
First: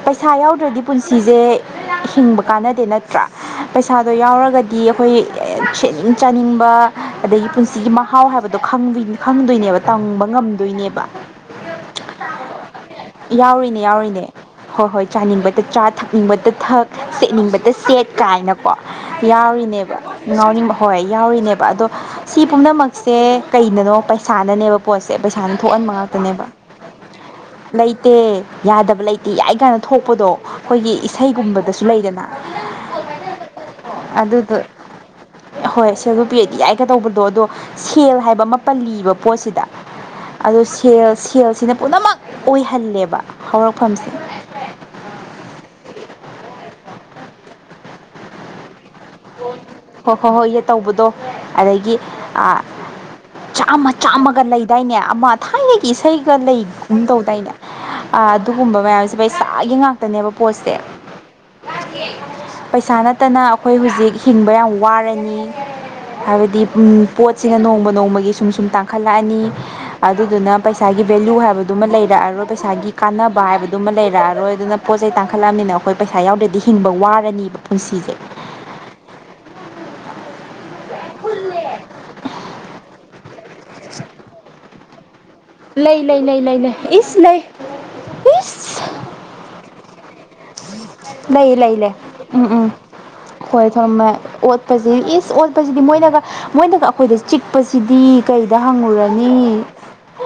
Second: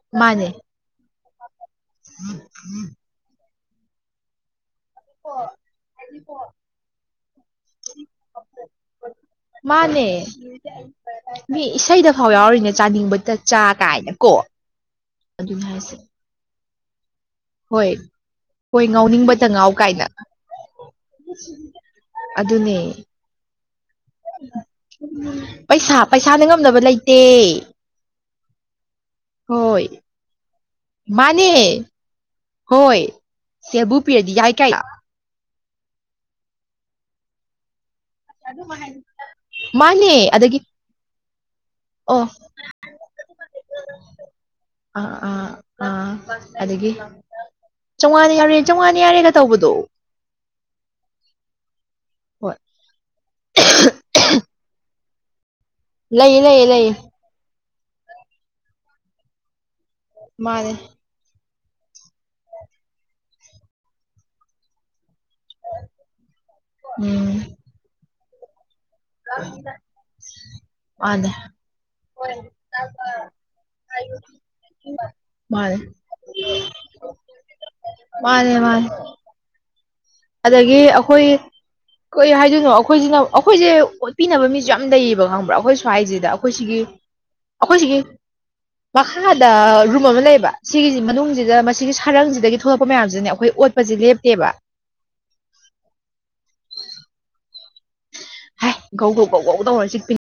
ꯄꯩꯁꯥ ꯃꯥꯅꯦ ꯌꯥꯎꯗ꯭ꯔꯗꯤ ꯄꯨꯟꯁꯤꯖꯦ ꯍꯤꯡꯕ ꯀꯥꯟꯅꯗꯦ ꯅꯠꯇ꯭ꯔꯥ ꯄꯩꯁꯥꯗꯣ ꯌꯥꯎꯔꯒꯗꯤ ꯑꯩꯈꯣꯏ ꯁꯦꯠꯅꯤꯡ ꯆꯥꯅꯤꯡꯕ ꯑꯗꯒꯤ ꯄꯨꯟꯁꯤꯒꯤ ꯃꯍꯥꯎ ꯍꯥꯏꯕꯗꯣ ꯈꯪ ꯈꯪꯗꯣꯏꯅꯦꯕ ꯃꯥꯅꯦ ꯇꯪꯕ ꯉꯝꯗꯣꯏꯅꯦꯕ꯫ ꯃꯤ ꯏꯁꯩꯗ ꯐꯥꯎ ꯌꯥꯎꯔꯤꯅꯦ ꯆꯥꯅꯤꯡꯕꯇ ꯆꯥ ꯌꯥꯎꯔꯤꯅꯦ ꯌꯥꯎꯔꯤꯅꯦ ꯀꯥꯏꯅꯀꯣ꯫ ꯍꯣꯏ ꯍꯣꯏ ꯆꯥꯅꯤꯡꯕꯇ ꯆꯥ ꯊꯛꯅꯤꯡꯕꯇ ꯊꯛ ꯁꯦꯠꯅꯤꯡꯕ ꯍꯣꯏ ꯁꯦꯠ ꯀꯥꯏꯅꯀꯣ ꯍꯣꯏ ꯉꯥꯎꯅꯤꯡꯕꯇ ꯉꯥꯎ ꯌꯥꯎꯔꯤꯅꯦꯕ ꯀꯥꯏꯅ ꯉ ꯍꯣꯏ ꯌꯥꯎꯔꯤꯅꯦꯕ ꯑꯗꯣ ꯁꯤ ꯑꯗꯨꯅꯦ ꯄꯨꯝꯅꯃꯛꯁꯦ ꯀꯩꯅꯅꯣ ꯄꯩꯁꯥꯅꯅꯦꯕ ꯄꯣꯠꯁꯦ ꯄꯩꯁꯥꯅ ꯊꯣꯛꯍꯟꯕ ꯄꯩꯁꯥ ꯉꯥꯛꯇꯅꯦꯕ ꯄꯩꯁꯥꯅ ꯉꯝꯅꯕ ꯂꯩꯇꯦ ꯂꯩꯇꯦ ꯌꯥꯗꯕ ꯂꯩ ꯇꯤ ꯌꯥꯏ ꯀꯥꯏꯅ ꯍꯣꯏ ꯊꯣꯛꯄꯗꯣ ꯑꯈꯣꯏꯒꯤ ꯃꯥꯅꯦ ꯏꯁꯩꯒꯨꯝꯕꯗꯁꯨ ꯂꯩꯗꯅ ꯍꯣꯏ ꯁꯦꯜꯕꯨ ꯄꯤꯔꯗꯤ ꯌꯥꯏ ꯑꯗꯨꯗꯣ ꯀꯥꯏꯅ꯫ ꯍꯣꯏ ꯁꯦꯜꯕꯨ ꯄꯤꯔꯗꯤ ꯌꯥꯏꯒ ꯇꯧꯕꯗꯣ ꯑꯗꯣ ꯁꯦꯜ ꯍꯥꯏꯕ ꯑꯃ ꯄꯜꯂꯤꯕ ꯄꯣꯠꯁꯤꯗ꯫ ꯃꯥꯅꯦ ꯑꯗꯒꯤ ꯑꯗꯨ ꯁꯦꯜ ꯁꯦꯜꯁꯤꯅ ꯄꯨꯝꯅꯃꯛ ꯑꯣ ꯑꯣꯏꯍꯜꯂꯦꯕ ꯍꯧꯔꯛꯐꯝꯁꯦ꯫ ꯑꯥ ꯑꯥ ꯑꯥ ꯑꯗꯒꯤ ꯆꯧꯉꯥꯅ ꯌꯥꯔꯦ ꯆꯧꯉꯥꯅ ꯌꯥꯔꯦꯒ ꯇꯧꯕꯗꯣ ꯍꯣꯏ ꯍꯣꯏ ꯍꯣꯏ ꯏ ꯇꯧꯕꯗꯣ ꯑꯗꯒꯤ ꯍꯣꯏ ꯑꯥ ꯆꯥꯝꯃ ꯆꯥꯝꯃꯒ ꯂꯩꯗꯥꯏꯅꯦ ꯑꯃ ꯊꯥꯏꯅꯒꯤ ꯏꯁꯩꯒ ꯂꯩ ꯂꯩ ꯂꯩ ꯂꯩꯒꯨꯝ ꯇꯧꯗꯥꯏꯅꯦ ꯑꯗꯨꯒꯨꯝꯕ ꯃꯌꯥꯝꯁꯦ ꯄꯩꯁꯥꯒꯤ ꯉꯥꯛ ꯇꯅꯦꯕ ꯄꯣꯠꯁꯦ ꯃꯥꯅꯦ ꯄꯩꯁꯥ ꯅꯠꯇꯅ ꯑꯈꯣꯏ ꯍꯨꯖꯤꯛ ꯍꯤꯡꯕ ꯌꯥꯝ ꯋꯥꯔꯅꯤ ꯍꯥꯏꯕꯗꯤ ꯎꯝ ꯄꯣꯠꯁꯤꯅ ꯅꯣꯡꯃ ꯅꯣꯡꯃꯒꯤ ꯁꯨꯝ ꯁꯨꯝ ꯇꯥꯡ ꯈꯜꯂꯛꯑꯅꯤ ꯑꯗꯨꯗꯨꯅ ꯄꯩꯁꯥꯒꯤ ꯃꯥꯅꯦ ꯚꯦꯂꯨ ꯍꯥꯏꯕꯗꯨꯃ ꯂꯩꯔꯛꯑꯔꯣꯏ ꯄꯩꯁꯥꯒꯤ ꯀꯥꯟꯅꯕ ꯍꯥꯏꯕꯗꯨꯃ ꯂꯩꯔꯛꯑꯔꯣꯏ ꯑꯗꯨꯅ ꯄꯣꯠ ꯆꯩ ꯇꯥꯡꯈꯠꯂꯝꯅꯤꯅ ꯃꯥꯅꯦ ꯑꯩꯈꯣꯏ ꯄꯩꯁꯥ ꯌꯥꯎꯗ꯭ꯔꯗꯤ ꯍꯤꯡꯕ ꯋꯥꯔꯅꯤꯕ ꯄꯨꯟꯁꯤꯁꯦ꯫ ꯃꯥꯅꯦ ꯃꯥꯅꯦ ꯑꯗꯒꯤ ꯑꯈꯣꯏ ꯀꯩ ꯍꯥꯏꯗꯣꯏꯅꯣ ꯑꯈꯣꯏꯖꯤꯅ ꯑꯩꯈꯣꯏꯖꯦ ꯑꯣꯠꯄꯤꯅꯕ ꯃꯤꯁ ꯌꯥꯝ ꯂꯩꯩꯌꯦꯕ ꯈꯪꯕ꯭ꯔꯥ ꯑꯈꯣꯏ ꯂꯩ ꯂꯩ ꯁ꯭ꯋꯥꯏꯖꯤꯗ ꯂꯩ ꯑꯈꯣꯏ ꯂꯩ ꯂꯩ ꯁꯤꯒꯤ ꯏꯁ ꯂꯩ ꯑꯈꯣꯏ ꯁꯤꯒꯤ ꯏꯁ ꯃꯈꯥꯗ ꯔꯨꯞ ꯑꯃ ꯂꯩꯌꯦꯕ ꯁꯤꯒꯤꯖꯤ ꯃꯅꯨꯡꯖꯤꯗ ꯂꯩ ꯂꯩ ꯂꯩ ꯃꯁꯤꯒꯤ ꯎꯝ ꯁꯔꯪꯖꯤꯗꯒꯤ ꯊꯣꯛꯂꯛꯄ ꯃꯌꯥꯝꯁꯤꯅ ꯑꯈꯣꯏ ꯑꯣꯠꯄꯁꯤ ꯂꯦꯞꯇꯦꯕ꯫ ꯄꯖꯤ ꯏꯁ ꯑꯣꯠꯄꯖꯤꯗꯤ ꯃꯣꯏꯅꯒ ꯃꯣꯏꯅꯒ ꯑꯈꯣꯏꯗ ꯆꯤꯛꯄꯖꯤꯗꯤ ꯀꯩꯗ ꯍꯥꯏ ꯒꯧ ꯒꯧ ꯒꯧ ꯒꯧ ꯍꯪꯉꯨꯔꯅꯤ ꯇꯧꯔ ꯆꯤꯛꯄꯤꯅꯤ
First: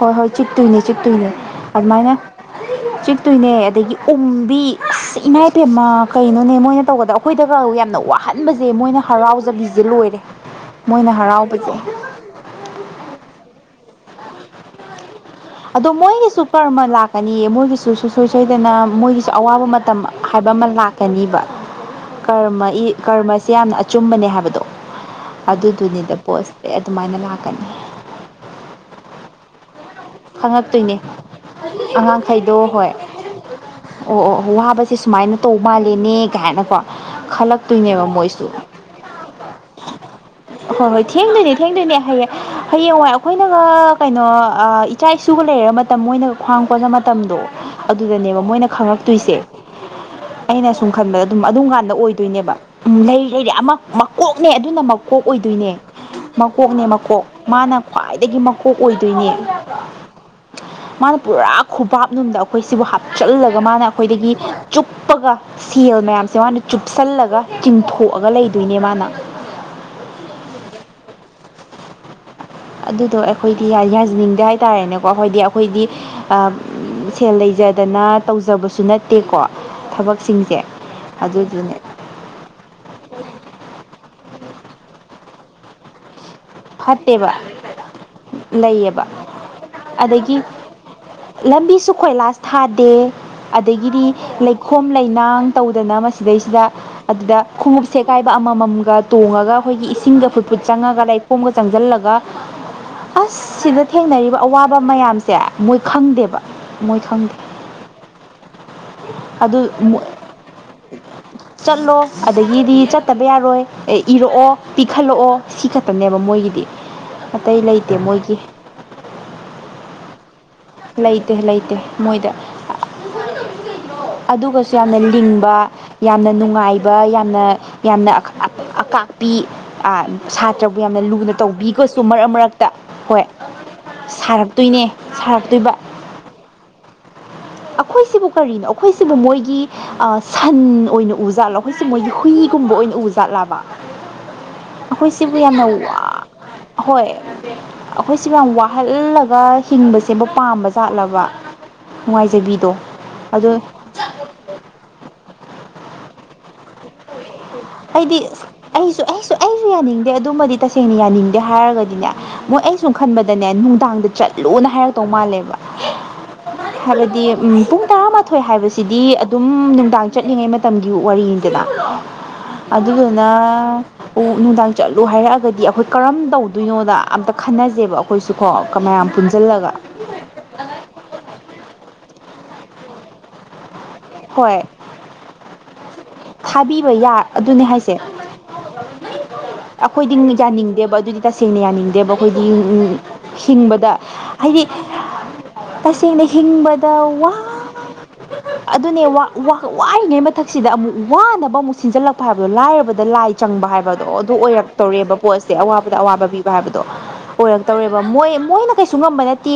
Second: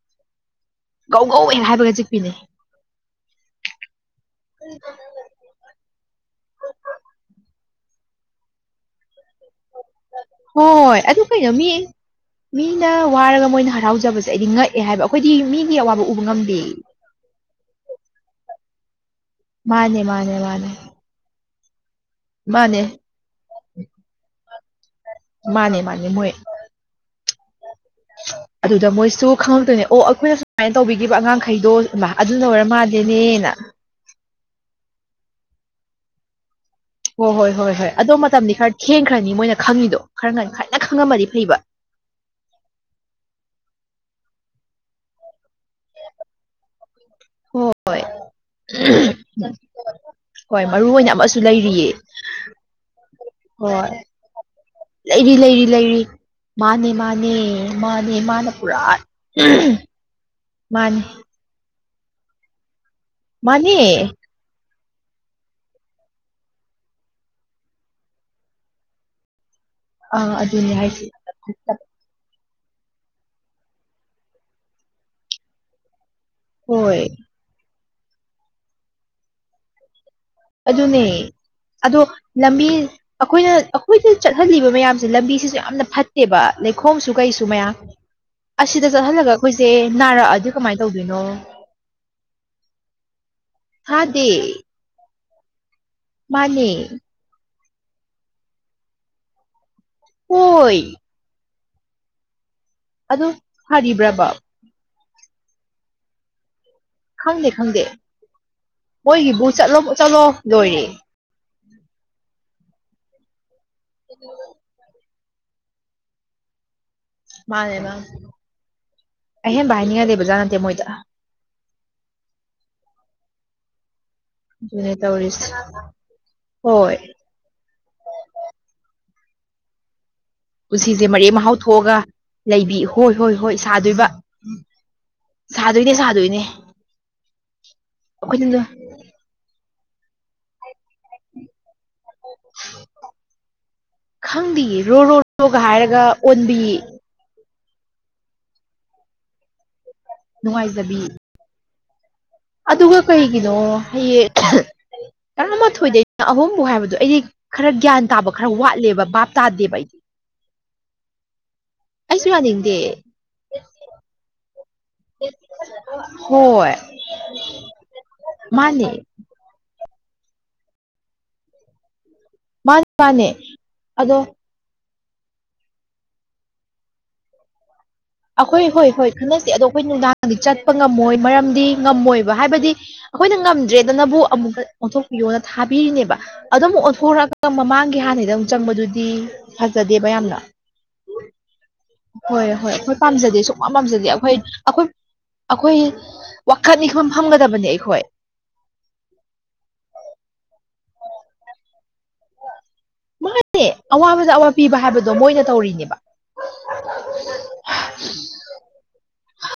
ꯍꯣꯏ ꯍꯣꯏ ꯆꯤꯠꯇꯣꯏꯅꯦ ꯒꯧ ꯆꯤꯠꯇꯣꯏꯅꯦ ꯒꯧ ꯍꯦꯛ ꯍꯥꯏꯕꯒ ꯑꯗꯨꯃꯥꯏꯅ ꯆꯤꯛꯄꯤꯅꯤ ꯆꯤꯠꯇꯣꯏꯅꯦ ꯑꯗꯒꯤ ꯎꯝ ꯑꯁ ꯏꯃꯥ ꯏꯄꯦꯝꯃ ꯀꯩꯅꯣꯅꯦ ꯃꯣꯏꯅ ꯇꯧꯕꯗ ꯑꯩꯈꯣꯏꯗꯒ ꯌꯥꯝꯅ ꯋꯥꯍꯟꯕꯁꯦ ꯃꯣꯏꯅ ꯍꯔꯥꯎ ꯕꯤꯖꯦ ꯂꯣꯏꯔꯦ ꯍꯣꯏ ꯃꯣꯏꯅ ꯑꯗꯨ ꯀꯩꯅꯣ ꯃꯤ ꯍꯔꯥꯎꯕꯖꯦ ꯃꯤꯅ ꯋꯥꯔꯒ ꯃꯣꯏꯅ ꯍꯔꯥꯎꯖꯕꯖꯦ ꯑꯩꯗꯤ ꯉꯛꯑꯦ ꯍꯥꯏꯕ ꯑꯈꯣꯏꯗꯤ ꯃꯤꯒꯤ ꯑꯋꯥꯕ ꯎꯕ ꯉꯝꯗꯦ꯫ ꯅꯤꯌꯦ ꯃꯣꯏꯒꯤꯁꯨ ꯁꯨꯡꯁꯣꯏ ꯁꯣꯏꯗꯅ ꯃꯣꯏꯒꯤꯁꯨ ꯑꯋꯥꯕ ꯃꯥꯅꯦ ꯃꯇꯝ ꯃꯥꯅꯦ ꯍꯥꯏꯕ ꯑꯃ ꯃꯥꯅꯦ ꯂꯥꯛꯀꯅꯤꯕ꯫ ꯀꯔꯃ ꯃꯥꯅꯦ ꯏ ꯀꯔꯃꯁꯦ ꯌꯥꯝꯅ ꯑꯆꯨꯝꯕꯅꯦ ꯍꯥꯏꯕꯗꯣ ꯃꯥꯅꯦ ꯃꯥꯅꯦ ꯑꯗꯨꯗꯨꯅꯤꯗ ꯃꯣꯏ ꯄꯣꯠꯁ‌ꯦ꯫ ꯑꯗꯨꯃꯥꯏꯅ ꯂꯥꯛꯀꯅꯤ ꯑꯗꯨꯗ ꯃꯣꯏꯁꯨ ꯈꯪꯪꯂꯛꯇꯣꯏꯅꯦ ꯑꯣ ꯑꯈꯣꯏꯅ ꯁꯨꯃꯥꯏꯅ ꯈꯪꯉꯛꯇꯣꯏꯅꯦ ꯇꯧꯕꯤꯈꯤꯕ ꯑꯉꯥꯡꯈꯩꯗꯣ ꯑꯗꯨꯅ ꯑꯉꯥꯡꯈꯩꯗꯣ ꯑꯣꯏꯔ ꯍꯣꯏ ꯃꯥꯜꯂ‌ꯦꯅꯦꯅ꯫ ꯑꯣ ꯑꯣ ꯋꯥꯕꯁꯦ ꯁꯨꯃꯥꯏꯅ ꯇꯧ ꯃꯥꯂꯦꯅꯦ ꯀꯥꯏꯅꯀꯣ꯫ ꯍꯣꯏ- ꯍꯣꯏ -ꯍꯣꯏ- ꯍꯣꯏ ꯈꯜꯂꯛꯇꯣꯏꯅꯦꯕ ꯑꯗꯣ ꯃꯣꯏꯁꯨ ꯃꯇꯝꯗꯤ ꯈꯔ ꯊꯦꯡꯈ꯭ꯔꯅꯤ ꯃꯣꯏꯅ ꯈꯪꯉꯤꯗꯣ ꯈꯔ ꯉꯟꯈꯠꯅ ꯈꯪꯉꯝꯃꯗꯤ ꯐꯩꯕ ꯂꯩꯅ ꯍꯩꯌꯦ ꯍꯌꯦꯡꯋꯥꯏ ꯑꯩꯈꯣꯏꯅꯒ ꯀꯩꯅꯣ ꯏꯆꯥ ꯏꯁꯨꯒ ꯂꯩꯔ ꯃꯇꯝ ꯃꯣꯏꯅ ꯈ꯭ꯋꯥꯡ ꯀꫭꯟꯕꯃꯠ ꯃꯇꯝꯗꯣ ꯍꯣꯏ ꯑꯗꯨꯗꯅꯦꯕ ꯃꯣꯏꯅ ꯈꯪꯉꯛꯇꯣꯏꯁꯦ ꯍꯣꯏ ꯑꯩꯅ ꯃꯔꯨ ꯁꯨꯝ ꯑꯣꯏꯅ ꯈꯟꯕꯗ ꯑꯃꯁꯨ ꯑꯗꯨꯝ ꯑꯗꯨꯝ ꯂꯩꯔꯤꯌꯦ ꯀꯥꯟꯗ ꯑꯣꯏꯗꯣꯏꯅꯦꯕ ꯎꯝ ꯂꯩ ꯂꯩꯔ ꯑꯃ ꯍꯣꯏ ꯃꯀꯣꯛꯅꯦ ꯑꯗꯨꯅ ꯃꯥ ꯂꯩꯔꯤ -ꯂꯩꯔꯤ -ꯂꯩꯔꯤ ꯃꯀꯣꯛꯅꯦ ꯃꯥꯅꯦ -ꯃꯀꯣꯛ ꯃꯥꯅꯦ ꯃꯥꯅ ꯃꯥꯅꯦ ꯈ꯭ꯋꯥꯏꯗꯒꯤ ꯃꯥꯅ ꯃꯀꯣꯛ ꯄꯨꯔꯥ ꯑꯣꯏꯗꯣꯏꯅꯦ ꯃꯥꯅꯦ ꯃꯥꯅ ꯄꯨꯔꯥ ꯈꯨꯄꯥꯛ ꯅꯨꯡꯗ ꯑꯩꯈꯣꯏ ꯁꯤꯕꯨ ꯍꯥꯞꯆꯤꯜꯂꯒ ꯃꯥꯅꯦ ꯃꯥꯅ ꯑꯩꯈꯣꯏꯗꯒꯤ ꯆꯨꯞꯄꯒ ꯁꯦꯜ ꯃꯌꯥꯝꯁꯦ ꯃꯥꯅ ꯆꯨꯞꯁꯜꯂꯒ ꯆꯤꯡꯊꯣꯛꯑꯒ ꯂꯩꯗꯣꯏꯅꯦ ꯃꯥꯅ ꯑ ꯑꯗꯨꯅꯦ ꯍꯥꯏꯁ‌ꯦ ꯑꯗꯨꯗꯣ ꯑꯩꯈꯣꯏꯗꯤ ꯌꯥꯖꯅꯤꯡꯗꯦ ꯍꯥꯏꯇꯥꯔꯦꯅꯦꯀꯣ ꯍꯣꯏꯗꯤ ꯑꯩꯈꯣꯏꯗꯤ ꯑꯥ ꯍꯣꯏ ꯁꯦꯜ ꯂꯩꯖ ꯗꯅ ꯇꯧꯖꯕꯁꯨ ꯅꯠꯇꯦꯀꯣ ꯊꯕꯛ ꯑꯗꯨꯅꯦ ꯑꯗꯣ ꯂꯝꯕꯤ ꯑꯩꯈꯣꯏꯅ ꯑꯩꯈꯣꯏꯗ ꯆꯠꯍꯜꯂꯤꯕ ꯃꯌꯥꯝꯁꯦ ꯂꯝꯕꯤꯁꯤꯁꯨ ꯌꯥꯝꯅ ꯐꯠ ꯐꯠꯇ‌ꯦꯕ ꯂꯩꯈꯣꯝꯁꯨ ꯐꯠꯇꯦꯕ ꯀꯩꯁꯨꯨ ꯃꯌꯥꯝ ꯑꯁꯤꯗ ꯂꯩꯌꯦꯕ ꯆꯠꯍꯜꯂꯒ ꯑꯩꯈꯣꯏꯁꯦ ꯑꯗꯒꯤ ꯅꯥꯔꯛꯑꯗꯤ ꯀꯃꯥꯏꯅ ꯇꯧꯗꯣꯏꯅꯣ ꯂꯝꯕꯤꯁꯨ ꯀꯣꯏꯂꯥꯁ ꯊꯥꯗꯦ ꯑꯗꯒꯤꯗꯤ ꯊꯥꯗꯦ ꯂꯩꯈꯣꯝ ꯂꯩꯅꯥꯡ ꯇꯧꯗꯅ ꯃꯁꯤꯗꯩꯁꯤꯗ ꯃꯥꯅꯦ ꯑꯗꯨꯗ ꯈꯣꯡꯎꯞꯁꯦꯀꯥꯏꯕ ꯑꯃꯃꯝꯒ ꯇꯣꯡꯉꯒ ꯑꯩꯈꯣꯏꯒꯤ ꯏꯁꯤꯡꯒ ꯐꯨꯠꯐꯨꯠ ꯍꯣꯏ ꯆꯪꯉꯒ ꯂꯩ ꯂꯩꯈꫭꯝꯒ ꯆꯪꯁꯤꯜꯂꯒ ꯑꯗꯨ ꯑꯁ ꯁꯤꯗ ꯐꯔꯤꯕ꯭ꯔꯕ ꯊꯦꯡꯅꯔꯤꯕ ꯑꯋꯥꯕ ꯃꯌꯥꯝ ꯁꯦ ꯃꯣꯏ ꯈꯪꯗꯦꯕ ꯈꯪꯗꯦ ꯈꯪꯗꯦ ꯃꯣꯏꯒꯤꯕꯨ ꯑꯗꯨ ꯆꯠꯂꯣ -ꯆꯠꯂꯣ ꯂꯣꯏꯔꯦ ꯆꯠꯂꯣ ꯑꯗꯒꯤꯗꯤ ꯆꯠꯇꯕ ꯌꯥꯔꯣꯏ ꯏꯔꯛꯑꯣ ꯄꯤꯛꯈꯠꯂꯛꯑꯣ ꯁꯤ ꯈꯛ ꯈꯅꯦꯕ ꯃꯣꯏꯒꯤꯗꯤ ꯑꯇꯩ ꯃꯥꯅꯦ- ꯂꯩꯇꯦ ꯃꯥꯅ‌ꯦ ꯃꯣꯏꯒꯤ ꯑꯍꯦꯟꯕ ꯍꯥꯏꯅꯤꯉꯥꯏ ꯂꯩꯕꯖꯥꯅ ꯂꯩꯇꯦ -ꯂꯩꯇꯦ ꯃꯣꯏꯗ ꯑꯗꯨꯒꯁꯨ ꯑꯗꯨꯅꯦ ꯌꯥꯝꯅ ꯇꯧꯔꯤꯁꯦ ꯂꯤꯡꯕ ꯌꯥꯝꯅ ꯅꯨꯡꯉꯥꯏꯕ ꯍꯣꯏ ꯌꯥꯝꯅ ꯌꯥꯝꯅ ꯑ ꯑ ꯑꯀꯥꯛꯄꯤ ꯑ ꯁꯥꯇ꯭ꯔꯕꯨ ꯌꯥꯝꯅ ꯄꯨꯟꯁꯤꯁꯦ ꯃꯔꯦꯛ ꯃꯍꯥꯎ ꯊꯣꯛꯑꯒ ꯂꯨꯅꯕꯤꯒꯁꯨ ꯃꯔꯛ ꯃꯔꯛꯇ ꯍꯣꯏ ꯁꯥꯔꯛꯇꯣꯏꯅꯦ ꯁꯥꯔꯛ ꯁꯥꯗꯣꯏꯅꯦ -ꯁꯥꯗꯣꯏꯅꯦ ꯑꯩꯈꯣꯏꯁꯤꯕꯨ ꯑꯩꯈꯣꯏꯅ ꯀꯔꯤꯅꯣ ꯑꯩꯈꯣꯏꯁꯤꯕꯨ ꯃꯣꯏꯒꯤ ꯁꯟ ꯑꯣꯏꯅ ꯎꯖꯥꯠꯂꯣ ꯑꯩꯈꯣꯏꯁꯤ ꯃꯣꯏꯒꯤ ꯍꯨꯏ ꯀꯨꯝꯕ ꯑꯣꯏꯅ ꯎꯖꯥꯠꯂꯕ ꯈꯪꯗꯦꯌꯦ ꯔꯣ ꯑꯩꯈꯣꯏ ꯔꯣ ꯁꯤꯕꯨ ꯔꯣꯒ ꯌꯥꯝꯅ ꯋꯥ ꯍꯥꯏꯔꯒ ꯑꯣꯟꯕꯤ ꯍꯣꯏ ꯑꯩꯈꯣꯏꯁꯤꯕꯨ ꯌꯥꯝ ꯋꯥꯍꯜꯂꯒ ꯍꯤꯡꯕꯁꯦꯕꯨ ꯅꯨꯡꯉꯥꯏꯖꯕꯤ ꯄꯥꯝꯕꯖꯥꯠꯂꯕ ꯑꯗꯨꯒ ꯀꯩꯒꯤꯅꯣ ꯑꯗꯣ ꯍꯌꯦꯡ ꯇꯔꯥꯃꯥꯊꯣꯏꯗꯩꯅ ꯑꯍꯨꯝꯕꯨ ꯍꯥꯏꯕꯗꯣ ꯑꯩꯗꯤ ꯈꯔ ꯒ꯭ꯌꯥꯟ ꯇꯥꯕ ꯈꯔ ꯋꯥꯠꯂꯦꯕ ꯕꯥꯞ ꯑꯩꯖꯨ ꯌꯥꯅꯤꯡꯗꯦ ꯑꯗꯨꯃꯗꯤ ꯇꯁꯦꯡꯅ ꯌꯥꯅꯤꯡꯗꯦ ꯍꯥꯏꯔꯒꯗꯤꯅꯦ ꯑꯩꯁꯨ ꯃꯣꯏ ꯌꯥꯅꯤꯡꯗꯦ ꯑꯩ ꯁꯨꯝ ꯈꯟꯕꯗ ꯗꯅꯦ ꯅꯨꯡꯗꯥꯡꯗ ꯆꯠꯂꯨꯅ ꯍꯥꯏꯔꯛꯇꯧ ꯃꯥꯜꯂꯦꯕ ꯍꯣꯏ ꯍꯥꯏꯕꯗꯤ ꯎꯝ ꯄꯨꯡ ꯇꯔꯥꯃꯊꯣꯏ ꯃꯥꯅꯦ ꯍꯥꯏꯕꯁꯤꯗꯤ ꯑꯗꯨꯝ ꯅꯨꯡꯗꯥꯡ ꯆꯠꯂꯤꯉꯩ ꯃꯇꯝꯒꯤ ꯋꯥꯔꯤꯅꯤꯗꯅ ꯃꯥꯅꯦ ꯑꯗꯨꯗꯨꯅ ꯃꯥꯅꯦ ꯑꯗꯣ ꯎ ꯅꯨꯡꯗꯥꯡ ꯆꯠꯂꯨ ꯍꯥꯏꯔꯛꯑꯒꯗꯤ ꯑꯩꯈꯣꯏ ꯀꯔꯝ ꯇꯧꯗꯣꯏꯅꯣꯗ ꯑꯝꯇ ꯈꯟꯅꯖꯦꯕ ꯑꯩꯈꯣꯏꯁꯨ ꯀꯣ ꯑꯩꯈꯣꯏ ꯍꯣꯏ ꯃꯌꯥꯝ ꯍꯣꯏ ꯈꯟꯅꯁꯦ ꯑꯗꯣ ꯄꯨꯟꯖꯤꯜꯂꯒ ꯑꯩꯈꯣꯏ ꯅꯨꯡꯗꯥꯡꯗꯤ ꯆꯠꯄ ꯉꯝꯃꯣꯏ ꯃꯔꯝꯗꯤ ꯉꯝꯃꯣꯏꯕ ꯍꯥꯏꯕꯗꯤ ꯑꯩꯈꯣꯏꯅ ꯉꯝꯗ꯭ꯔꯦ ꯗꯨꯅꯕꯨ ꯑꯃꯨꯛꯀ ꯍꯣꯏ ꯑꯣꯟꯊꯣꯛꯄꯤꯌꯣꯅ ꯊꯥꯕꯤꯔꯤꯅꯦꯕ ꯑꯗꯨꯝ ꯊꯥꯕꯤꯕ ꯌꯥ ꯑꯣꯟꯊꯣꯔꯛꯑꯒ ꯑꯗꯨꯅꯦ ꯍꯥꯏꯁꯦ ꯃꯃꯥꯡꯒꯤ ꯍꯥꯟꯅꯒꯤꯗ ꯑꯃꯨꯛ ꯆꯪꯕꯗꯨꯗꯤ ꯐꯖꯗꯦ [unintelligible] ꯌꯥꯅꯤꯡꯗꯦꯕ ꯑꯗꯨꯗꯤ ꯇꯁꯦꯡꯅ ꯌꯥꯅꯤꯡꯗꯦꯕ ꯑꯈꯣꯏꯗꯤ ꯍꯣꯏ ꯍꯤꯡ ꯍꯣꯏ ꯑꯩꯈꯣꯏ ꯍꯤꯡ ꯄꯥꯝꯖꯗꯦ ꯁꯨꯡꯄꯥꯝ ꯍꯤꯡꯕꯗ ꯄꯥꯝꯖꯗꯦ ꯑꯩꯈꯣꯏ ꯍꯥꯏꯗꯤ ꯑꯩꯈꯣꯏ ꯑꯩꯈꯣꯏ ꯇꯁꯦꯡꯅ ꯋꯥꯈꯜ ꯍꯤꯡꯕꯗ ꯏꯐꯝ ꯋꯥ ꯐꯝꯒꯗꯕꯅꯦ ꯑꯩꯈꯣꯏ ꯑꯗꯨꯅꯦ ꯋꯥ ꯋꯥ ꯋꯥꯔꯤꯉꯩ ꯃꯊꯛꯁꯤꯗ ꯑꯃꯨꯛ ꯋꯥꯅꯕ ꯑꯃꯨꯛ ꯁꯤꯟꯖꯜꯂꯛꯄ ꯍꯥꯏꯕꯗꯣ ꯂꯥꯏꯔꯕꯗ ꯕꯗ ꯃꯥ ꯂꯥꯏ ꯆꯪꯕ ꯍꯥꯏꯕꯗꯣ ꯑꯗꯨ ꯑꯋꯥꯕꯗ ꯑꯋꯥ ꯄꯤꯕ ꯍꯥꯏꯕꯗꯣ ꯑꯣꯏꯔꯛꯇꯧꯔꯦꯕ ꯃꯣꯏꯅ ꯄꯣꯠꯁꯦ ꯇꯧꯔꯤꯅꯦꯕ ꯑꯋꯥꯕꯗ ꯑꯋꯥꯕ ꯄꯤ ꯕ ꯍꯥꯏꯕꯗꯣ ꯑꯣꯏꯔꯛꯇꯧꯔꯦꯕ ꯃꯣꯏ ꯃꯣꯏꯅ ꯀꯩꯁꯨ ꯉꯝꯕ ꯅꯠꯇꯦ